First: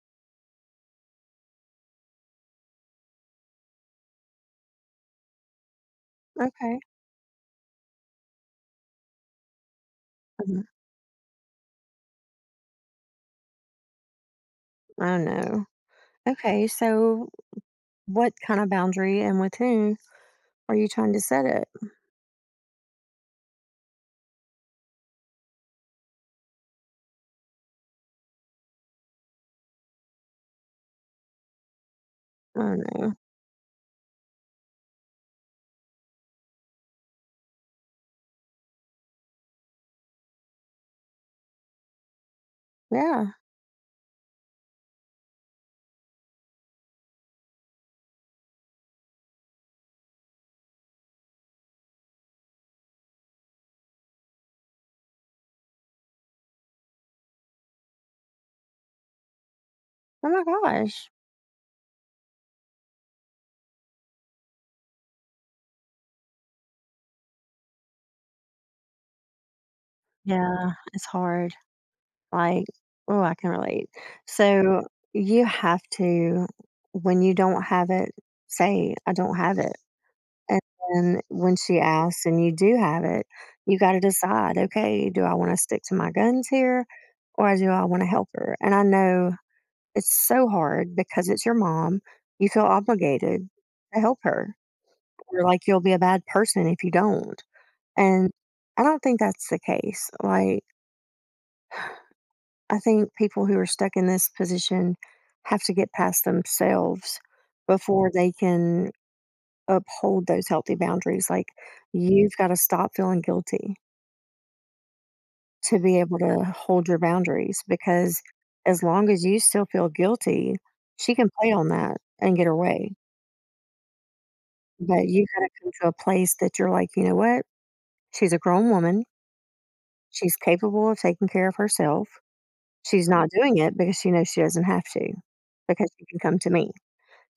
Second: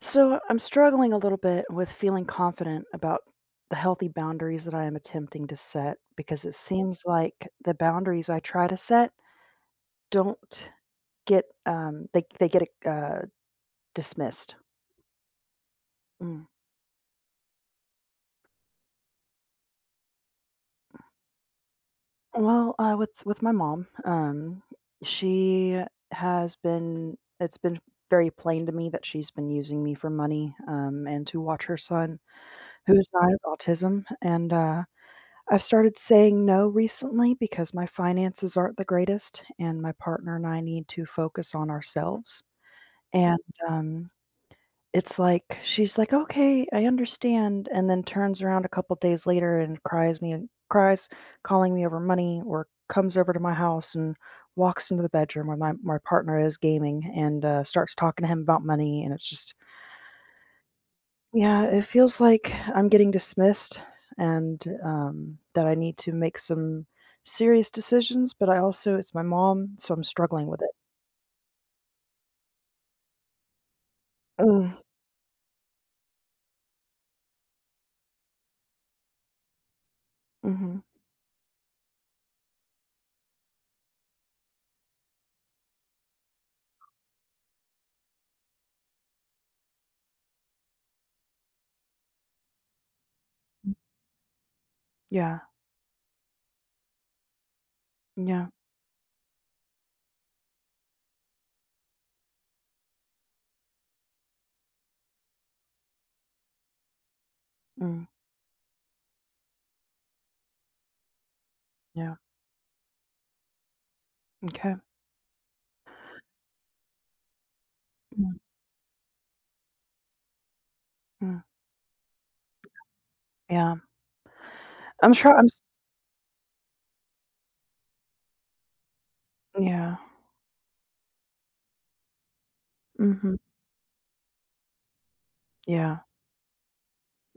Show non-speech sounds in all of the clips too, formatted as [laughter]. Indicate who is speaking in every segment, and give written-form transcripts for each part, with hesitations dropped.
Speaker 1: So I'm struggling a little bit with feeling confident about the healthy boundaries that I am attempting to set because it
Speaker 2: Okay.
Speaker 1: seems like the boundaries I try to set don't
Speaker 2: Mhm.
Speaker 1: get they get dismissed.
Speaker 2: I know.
Speaker 1: Mm.
Speaker 2: Okay, so what kind of boundary and with whom are you trying to set it?
Speaker 1: Well, with my mom, she has been it's been very plain to me that she's been using me for money and to watch her son
Speaker 2: Oh
Speaker 1: who is
Speaker 2: no.
Speaker 1: not autism and I've started saying no recently because my finances aren't the greatest, and my partner and I need to focus on ourselves.
Speaker 2: Yeah.
Speaker 1: And, um, it's like she's like, "Okay, I understand," and then turns around a couple days later and cries me and cries, calling me over money, or comes over to my house and walks into the bedroom where my partner is gaming and starts talking to him about money, and it's just
Speaker 2: Oh my gosh.
Speaker 1: yeah, it feels like I'm getting dismissed and that I need to make some serious decisions, but I also, it's my mom, so I'm struggling with it.
Speaker 2: Yeah, it's hard. Like, oh, I can relate.
Speaker 1: Mm,
Speaker 2: So you have to, when you don't have it, say, I don't have it. And
Speaker 1: hmm.
Speaker 2: then when she asks and you do have it, you got to decide, okay, do I want to stick to my guns here or do I want to help her? And I know it's so hard because it's your mom. You feel obligated to help her,
Speaker 1: Yeah,
Speaker 2: or like you'll be a bad person if you don't. And
Speaker 1: yeah,
Speaker 2: I don't think that's the case. Like, I think people who are stuck in this position have to get past themselves
Speaker 1: mm,
Speaker 2: before they can uphold those healthy boundaries. Like,
Speaker 1: yeah.
Speaker 2: you've got to stop feeling guilty
Speaker 1: Okay.
Speaker 2: to be able to hold your boundaries because
Speaker 1: Mm,
Speaker 2: as long as you still feel guilty, she can
Speaker 1: mm,
Speaker 2: play on that and get her way.
Speaker 1: yeah.
Speaker 2: But
Speaker 1: I'm
Speaker 2: you
Speaker 1: sure I'm,
Speaker 2: gotta
Speaker 1: s-
Speaker 2: come to a place that you're like, "You know what? She's a grown woman.
Speaker 1: Yeah.
Speaker 2: She's capable of taking care of herself. She's not
Speaker 1: Hmm.
Speaker 2: doing it because she knows she doesn't have to, because
Speaker 1: Yeah,
Speaker 2: she can come to me."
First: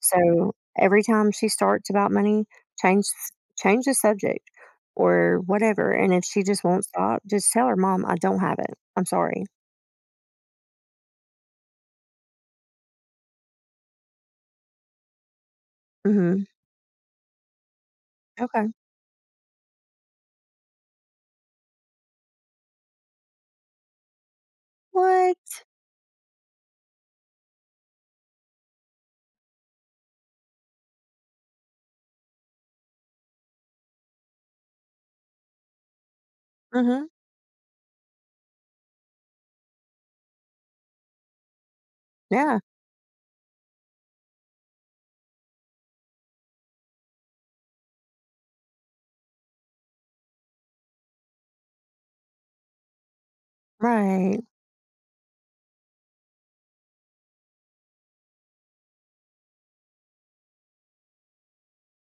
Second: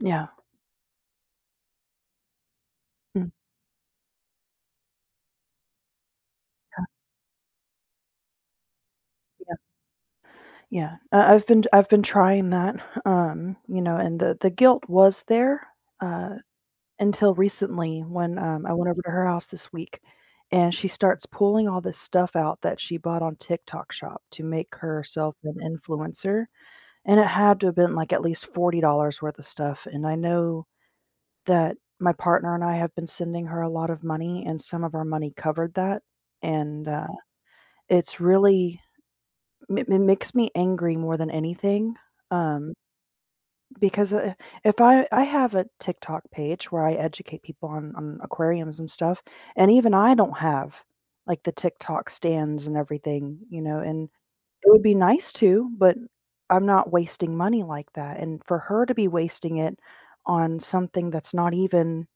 Speaker 1: yeah.
Speaker 2: every time she starts about money, change
Speaker 1: Mm,
Speaker 2: change the subject or whatever, and if she just won't stop, just tell her, "Mom, I don't have it. I'm sorry."
Speaker 1: yeah, yeah. I've been trying that, you know, and the guilt was there, uh,
Speaker 2: Mhm.
Speaker 1: until recently when,
Speaker 2: Okay.
Speaker 1: I went over to her house this week, and she starts pulling all this stuff out that she bought on TikTok Shop to make
Speaker 2: What?
Speaker 1: herself an influencer, and it had to have been, like, at least $40 worth of stuff, and I know that my partner and I have been sending her a lot of money, and some of our money covered that, and
Speaker 2: Mhm.
Speaker 1: it's really it makes me angry more than anything,
Speaker 2: Yeah.
Speaker 1: um, because, if I have a TikTok page where I educate people on aquariums and stuff, and even I don't have, like, the TikTok stands and everything, you know, and
Speaker 2: Right.
Speaker 1: it would be nice to, but I'm not wasting money like that, and for her to be wasting it on something that's not even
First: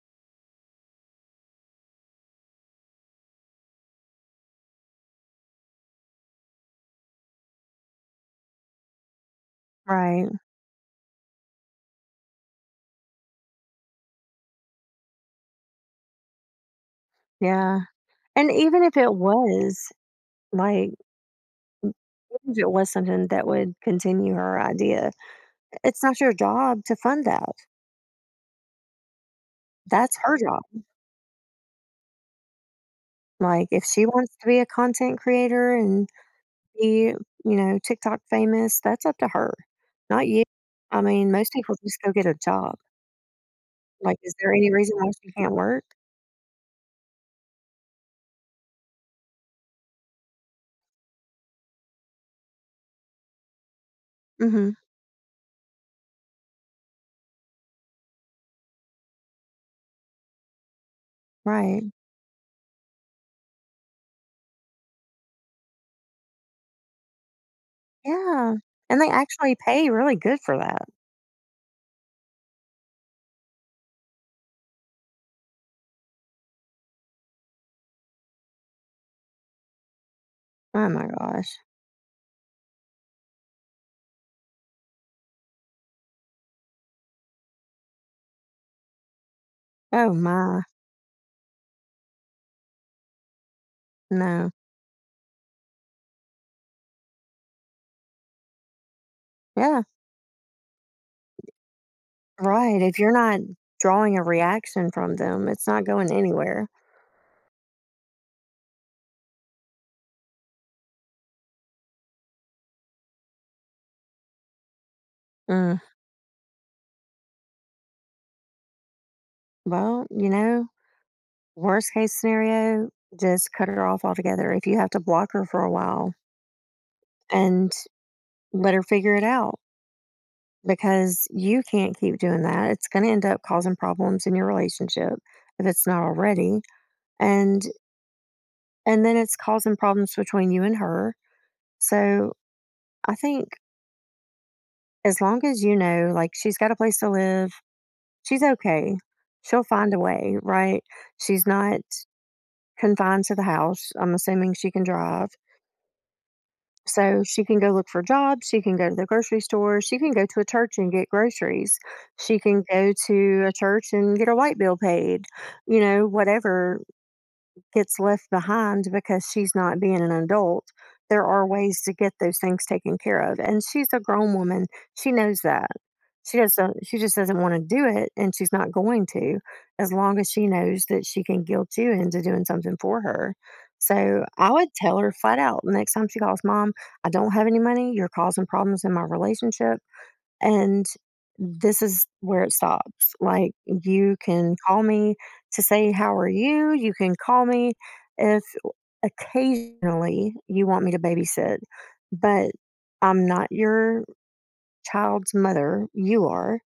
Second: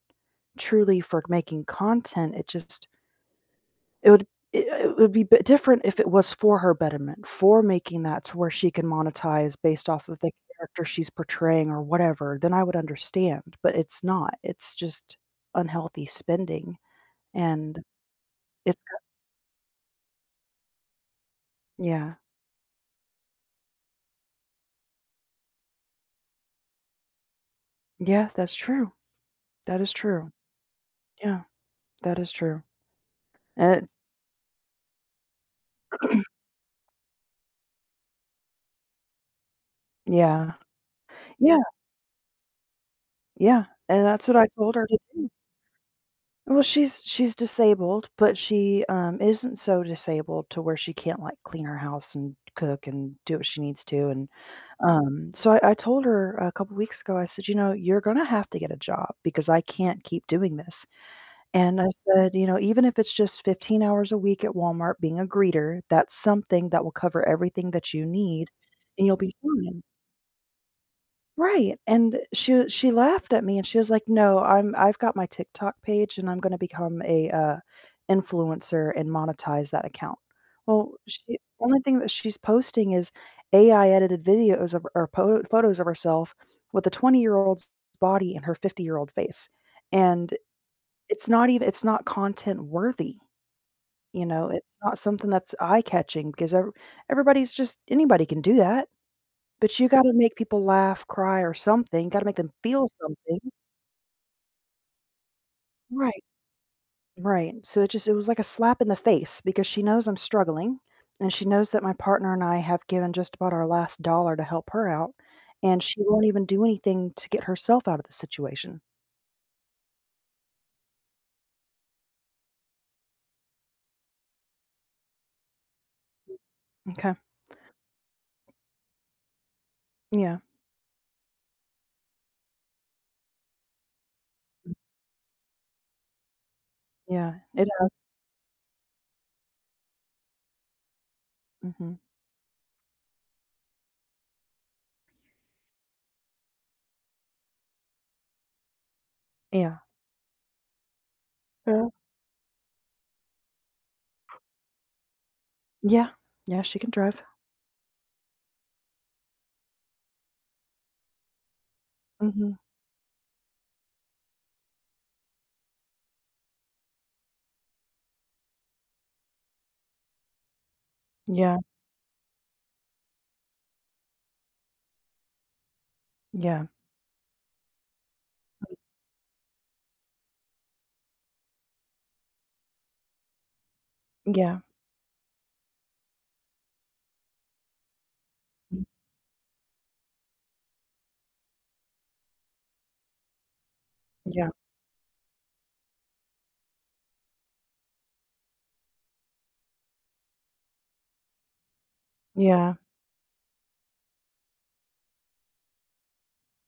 Speaker 1: truly for making content, it just it would it would be bit different if it was for her betterment, for making that to where she can monetize based off of
Speaker 2: Right.
Speaker 1: the character she's portraying or whatever, then I would understand, but it's not. It's just unhealthy spending, and
Speaker 2: Yeah. And
Speaker 1: it's
Speaker 2: even if it was, like,
Speaker 1: yeah.
Speaker 2: if it was something that would continue her idea, it's not your job to fund that.
Speaker 1: Yeah, that's true. That is
Speaker 2: That's
Speaker 1: true.
Speaker 2: her job.
Speaker 1: Yeah, that is true.
Speaker 2: Like,
Speaker 1: And
Speaker 2: if
Speaker 1: it's
Speaker 2: she wants to be a content creator and be, you know, TikTok famous, that's up to her, not you.
Speaker 1: yeah.
Speaker 2: I mean, most
Speaker 1: Yeah,
Speaker 2: people just go get a job.
Speaker 1: yeah, and
Speaker 2: Like,
Speaker 1: that's
Speaker 2: is
Speaker 1: what I
Speaker 2: there any
Speaker 1: told her
Speaker 2: reason
Speaker 1: to
Speaker 2: why
Speaker 1: do.
Speaker 2: she can't work?
Speaker 1: Well, she's disabled, but she, isn't so disabled to where she can't, like, clean her house and cook and do what she needs to, and,
Speaker 2: Mhm.
Speaker 1: so I told her a couple weeks ago, I said, "You know, you're gonna have to get a job because I can't keep doing this," and I
Speaker 2: Right.
Speaker 1: said, "You know, even if it's just 15 hours a week at Walmart being a greeter, that's something that will cover everything that you need,
Speaker 2: Yeah. And
Speaker 1: and
Speaker 2: they
Speaker 1: you'll be
Speaker 2: actually
Speaker 1: fine."
Speaker 2: pay really good for that.
Speaker 1: Right, and she laughed at me and she was like, "No, I've got my TikTok page and I'm gonna become a, influencer and monetize that account."
Speaker 2: Oh
Speaker 1: Well,
Speaker 2: my
Speaker 1: she the
Speaker 2: gosh.
Speaker 1: only thing that she's posting is AI edited videos of or po photos of herself with a 20-year-old's body and her 50-year-old face,
Speaker 2: Oh
Speaker 1: and
Speaker 2: my.
Speaker 1: it's not even it's not content worthy, you know,
Speaker 2: No.
Speaker 1: it's not something that's eye-catching because ev everybody's just anybody can do that. But
Speaker 2: Yeah.
Speaker 1: you gotta make people laugh, cry, or something, gotta make them
Speaker 2: Right.
Speaker 1: feel
Speaker 2: If you're
Speaker 1: something.
Speaker 2: not drawing a reaction from them, it's not going
Speaker 1: Right,
Speaker 2: anywhere.
Speaker 1: right. So it just it was like a slap in the face because she knows I'm struggling, and she knows that my partner and I have given just about our last dollar to help her out,
Speaker 2: Mm.
Speaker 1: and she won't even do anything to get herself out of the situation.
Speaker 2: Well, you know, worst case scenario, just cut her off altogether. If you have to block her for a while
Speaker 1: Okay.
Speaker 2: and let her figure it out
Speaker 1: Yeah.
Speaker 2: because you can't keep doing that. It's going to end up causing problems in your
Speaker 1: Mm,
Speaker 2: relationship if it's not already.
Speaker 1: yeah,
Speaker 2: And
Speaker 1: it has.
Speaker 2: and then it's causing problems between you and her.
Speaker 1: Mhm.
Speaker 2: So, I think as long as you know like she's got a place to live, she's okay. She'll
Speaker 1: Yeah.
Speaker 2: find a way, right? She's not
Speaker 1: Yeah.
Speaker 2: confined to the house. I'm assuming she can drive,
Speaker 1: Yeah. Yeah, she can drive.
Speaker 2: so she can go look for jobs. She can go to the grocery store. She can go to a church and get groceries. She
Speaker 1: Mhm.
Speaker 2: can go to a church and get her light bill paid. You know, whatever gets left behind because she's not being an adult, there are
Speaker 1: Yeah,
Speaker 2: ways to get those things taken care of. And she's a grown woman. She knows that.
Speaker 1: yeah,
Speaker 2: She just doesn't wanna do it, and she's not going to, as long as she knows that she can guilt you into doing something for her. So, I
Speaker 1: yeah,
Speaker 2: would tell her flat out next time she calls, "Mom, I don't have any money, you're causing
Speaker 1: mm,
Speaker 2: problems in my relationship, and this is where it stops. Like, you
Speaker 1: yeah,
Speaker 2: can call me to say, 'How are you?' You can call me if occasionally you want me to babysit, but
Speaker 1: yeah,
Speaker 2: I'm not your child's mother, you are.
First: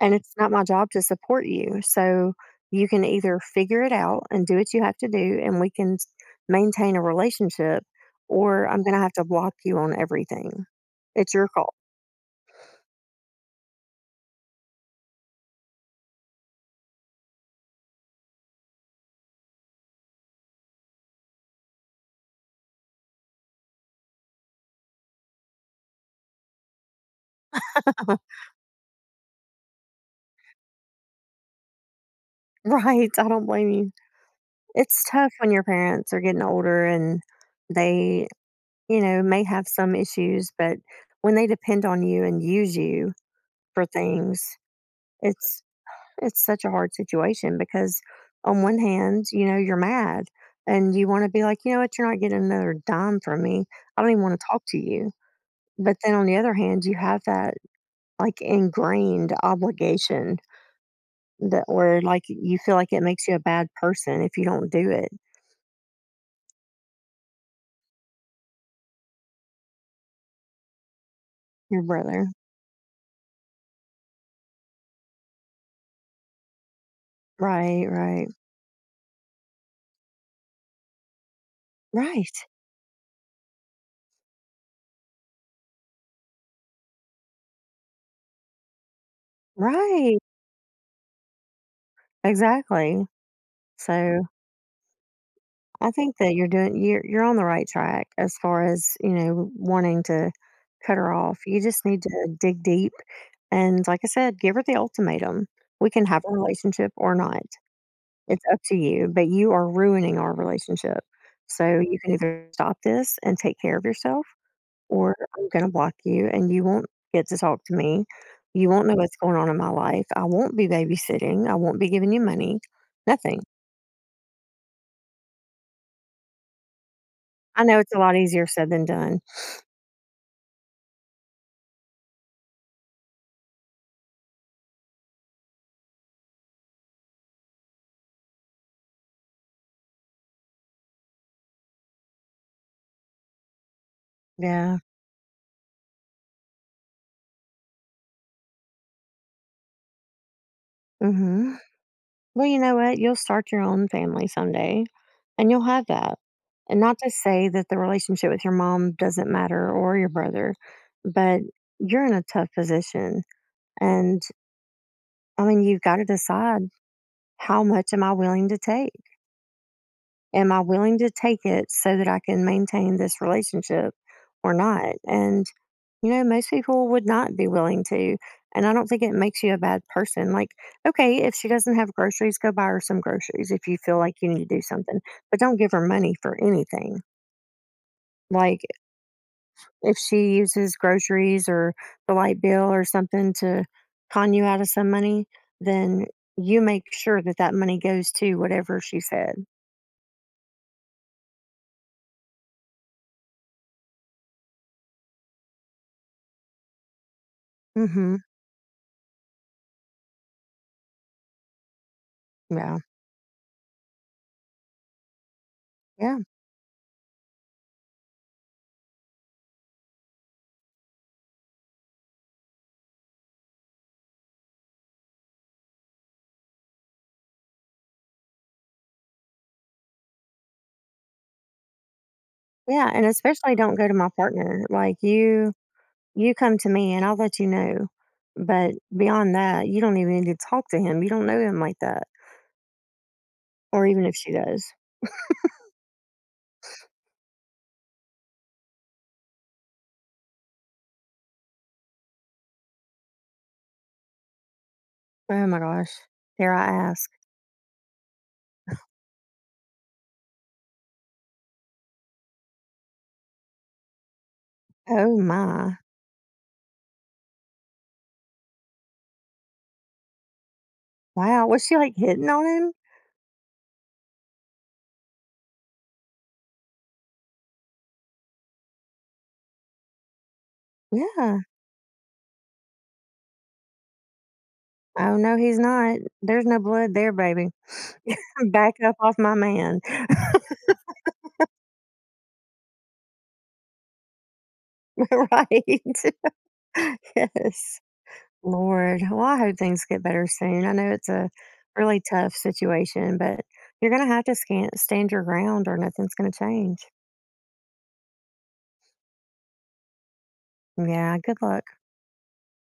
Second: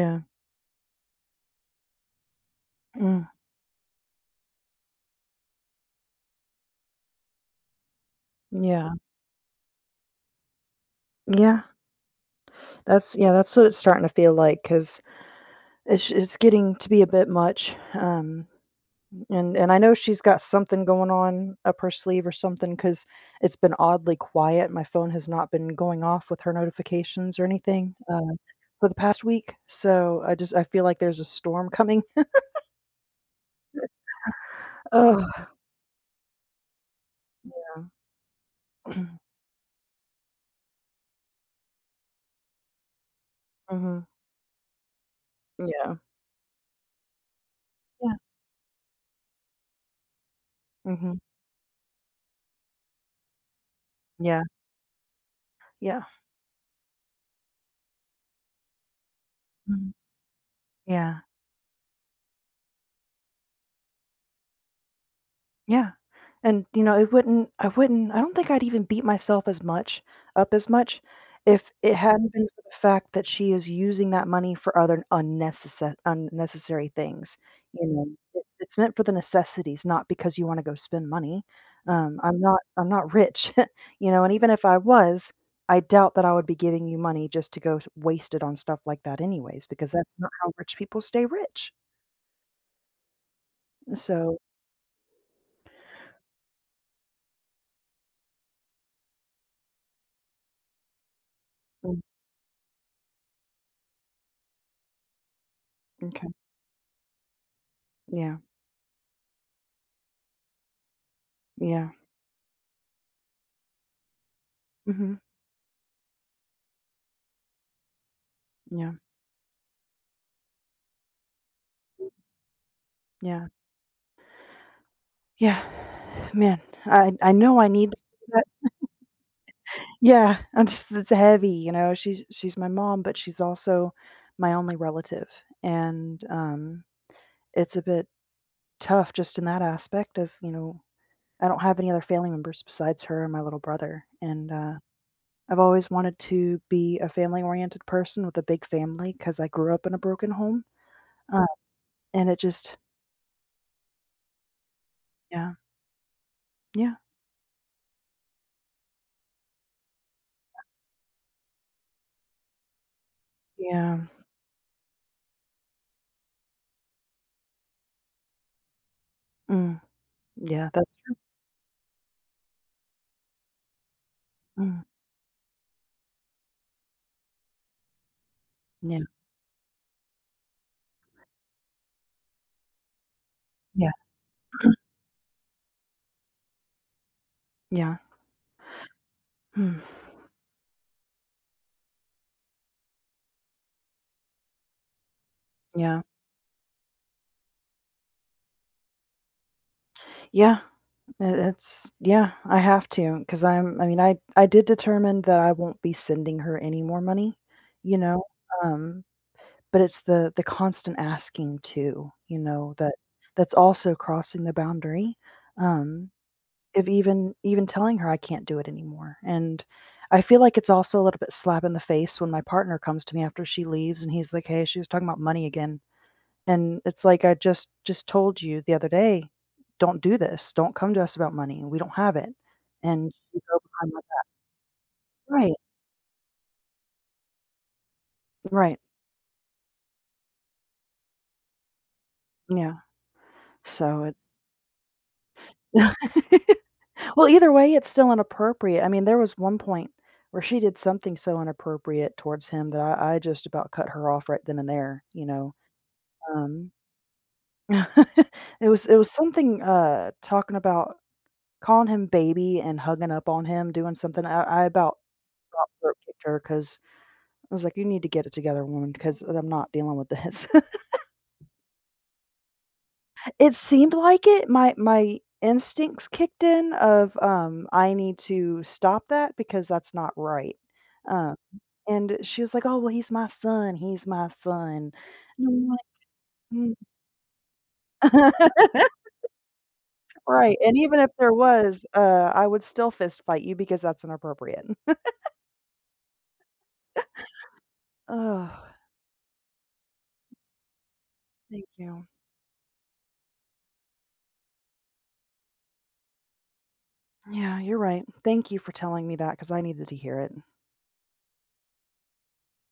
Speaker 2: And it's not my job to support you. So you can
Speaker 1: mm,
Speaker 2: either figure it out and do what you have to do, and we can maintain a relationship, or I'm
Speaker 1: yeah,
Speaker 2: going to have to block you on everything. It's your
Speaker 1: yeah.
Speaker 2: call."
Speaker 1: That's yeah, that's what it's starting to feel like because it's getting to be a bit much, and I know she's got something going on up her sleeve or something because 'cause it's been oddly quiet. My phone has not been going off with her notifications or anything,
Speaker 2: [laughs]
Speaker 1: for the past week, so I just I feel like there's a storm coming.
Speaker 2: Right. I don't blame you. It's
Speaker 1: [sighs]
Speaker 2: tough when
Speaker 1: Oh.
Speaker 2: your parents are getting older and they, you know,
Speaker 1: [clears throat]
Speaker 2: may have some issues, but when they depend on you and use you for things, it's
Speaker 1: Yeah.
Speaker 2: it's such a hard situation because on one hand, you know, you're mad and you
Speaker 1: Mhm.
Speaker 2: want to be like, you know what, you're not getting another dime from me. I don't even
Speaker 1: Yeah.
Speaker 2: want
Speaker 1: Yeah. Mhm. Yeah.
Speaker 2: to talk to you. But
Speaker 1: Yeah.
Speaker 2: then on the other hand, you have that like ingrained
Speaker 1: Mhm.
Speaker 2: obligation
Speaker 1: Yeah.
Speaker 2: that where like you feel like it makes you a bad person if you don't do it.
Speaker 1: Yeah, yeah. And, you know, it wouldn't I don't think I'd even beat myself as much if
Speaker 2: Your
Speaker 1: it
Speaker 2: brother.
Speaker 1: hadn't been for the fact that she is using that money for other unnecessary things,
Speaker 2: Right,
Speaker 1: you know?
Speaker 2: right.
Speaker 1: It's meant for the necessities, not because you wanna go spend money. Um, I'm
Speaker 2: Right.
Speaker 1: not I'm not rich, [laughs] you know? And even if I was, I doubt that I would be giving you money just to go s waste it on stuff like that anyways, because that's
Speaker 2: Right.
Speaker 1: not how rich people stay rich.
Speaker 2: Exactly. So
Speaker 1: So
Speaker 2: I think that you're doing you're on the right track as far as, you know, wanting to cut her off. You just
Speaker 1: mm,
Speaker 2: need to dig deep and like I said, give her the ultimatum. We can have
Speaker 1: m'kay.
Speaker 2: a relationship or not.
Speaker 1: Yeah.
Speaker 2: It's up to you, but you are ruining our relationship. So
Speaker 1: Yeah.
Speaker 2: you can either stop this and take care of yourself
Speaker 1: Mhm.
Speaker 2: or I'm going to block you and you won't get to talk to me. You won't
Speaker 1: Yeah.
Speaker 2: know what's going on in my life. I won't be babysitting. I won't be giving you money. Nothing.
Speaker 1: Yeah. Yeah. Man, I know
Speaker 2: I
Speaker 1: I
Speaker 2: know
Speaker 1: need
Speaker 2: it's
Speaker 1: to
Speaker 2: a lot
Speaker 1: see that.
Speaker 2: easier said than done.
Speaker 1: Yeah, I'm just it's heavy, you know, she's my mom, but she's also my only relative, and, it's a bit tough just in that aspect of, you know, I don't have any other family members besides her and my little brother, and
Speaker 2: Yeah.
Speaker 1: I've always wanted to be a family-oriented person with a big family because I grew up in a broken home, uh,
Speaker 2: Hmm.
Speaker 1: and it
Speaker 2: Well, you know
Speaker 1: just
Speaker 2: what? You'll start your own family someday and
Speaker 1: yeah,
Speaker 2: you'll have that. And
Speaker 1: yeah,
Speaker 2: not to say that the relationship with your mom doesn't matter or your brother, but you're in a tough position.
Speaker 1: yeah,
Speaker 2: And I mean, you've got to decide, how much am I willing to take?
Speaker 1: mm,
Speaker 2: Am I
Speaker 1: yeah, that's
Speaker 2: willing to
Speaker 1: true,
Speaker 2: take it so that I can maintain this relationship or
Speaker 1: mm,
Speaker 2: not? And you know, most people would not be willing to. And I don't think
Speaker 1: yeah,
Speaker 2: it makes you a bad person. Like, okay, if she doesn't have groceries, go buy her some groceries if you
Speaker 1: yeah,
Speaker 2: feel like you need to do something, but don't give her money for anything.
Speaker 1: yeah,
Speaker 2: Like,
Speaker 1: hmm.
Speaker 2: if she uses groceries or the light bill or something to con you out of some money,
Speaker 1: Yeah.
Speaker 2: then you make sure that that money goes to whatever she said.
Speaker 1: Yeah. I it's yeah, I have to, because 'cause I mean, I did determine that I won't be sending her any more money,
Speaker 2: Mm
Speaker 1: you
Speaker 2: hmm.
Speaker 1: know? Um, but it's the constant asking too, you know,
Speaker 2: Yeah.
Speaker 1: that that's also crossing the boundary, um,
Speaker 2: Yeah.
Speaker 1: of even telling her I can't do it anymore, and I feel like it's also a little bit slap in the face when my partner comes to me after she leaves and he's like, "Hey, she was talking about money again." And it's like I just told you the other day, "Don't do this. Don't come to us about money. We don't have it."
Speaker 2: Yeah. And
Speaker 1: And you
Speaker 2: especially
Speaker 1: go
Speaker 2: don't go
Speaker 1: behind
Speaker 2: to
Speaker 1: my
Speaker 2: my
Speaker 1: back.
Speaker 2: partner.
Speaker 1: Right,
Speaker 2: You come to me and I'll let you know. But
Speaker 1: right,
Speaker 2: beyond that, you don't even need to talk to him. You don't know him like that.
Speaker 1: yeah.
Speaker 2: Or
Speaker 1: So
Speaker 2: even if she
Speaker 1: it's
Speaker 2: does.
Speaker 1: [laughs] well, either way, it's still inappropriate. I mean, there was one point where she did something so inappropriate towards him that I just about cut her off right then and there, you
Speaker 2: Oh
Speaker 1: know?
Speaker 2: my gosh. Dare I
Speaker 1: Um,
Speaker 2: ask?
Speaker 1: [laughs] it was something, talking about calling him baby and hugging up on him, doing something. I
Speaker 2: Oh
Speaker 1: about
Speaker 2: my.
Speaker 1: throat kicked her because. I was like, "You need to get it together, woman, because I'm not dealing with this." [laughs]
Speaker 2: Wow. Was she like hitting on him?
Speaker 1: It seemed like it. My instincts kicked in of, I need to stop that because that's not right. Um,
Speaker 2: Yeah.
Speaker 1: and she was like, "Oh, well, he's my son. He's my son."
Speaker 2: Oh no,
Speaker 1: And
Speaker 2: he's
Speaker 1: I'm like,
Speaker 2: not. There's no
Speaker 1: "Mm."
Speaker 2: blood there, baby. [laughs]
Speaker 1: [laughs]
Speaker 2: Back up off my man.
Speaker 1: Right, and even if there was, I would still fist fight you because that's inappropriate. [sighs]
Speaker 2: [laughs] Right. [laughs] Yes.
Speaker 1: [laughs] Oh,
Speaker 2: Lord. Well, I hope things get better soon. I know it's a
Speaker 1: thank
Speaker 2: really
Speaker 1: you.
Speaker 2: tough situation, but you're going to have to stand your ground or nothing's going to change.
Speaker 1: Yeah, you're right. Thank you for telling me that because I needed to hear it.
Speaker 2: Yeah. Good luck.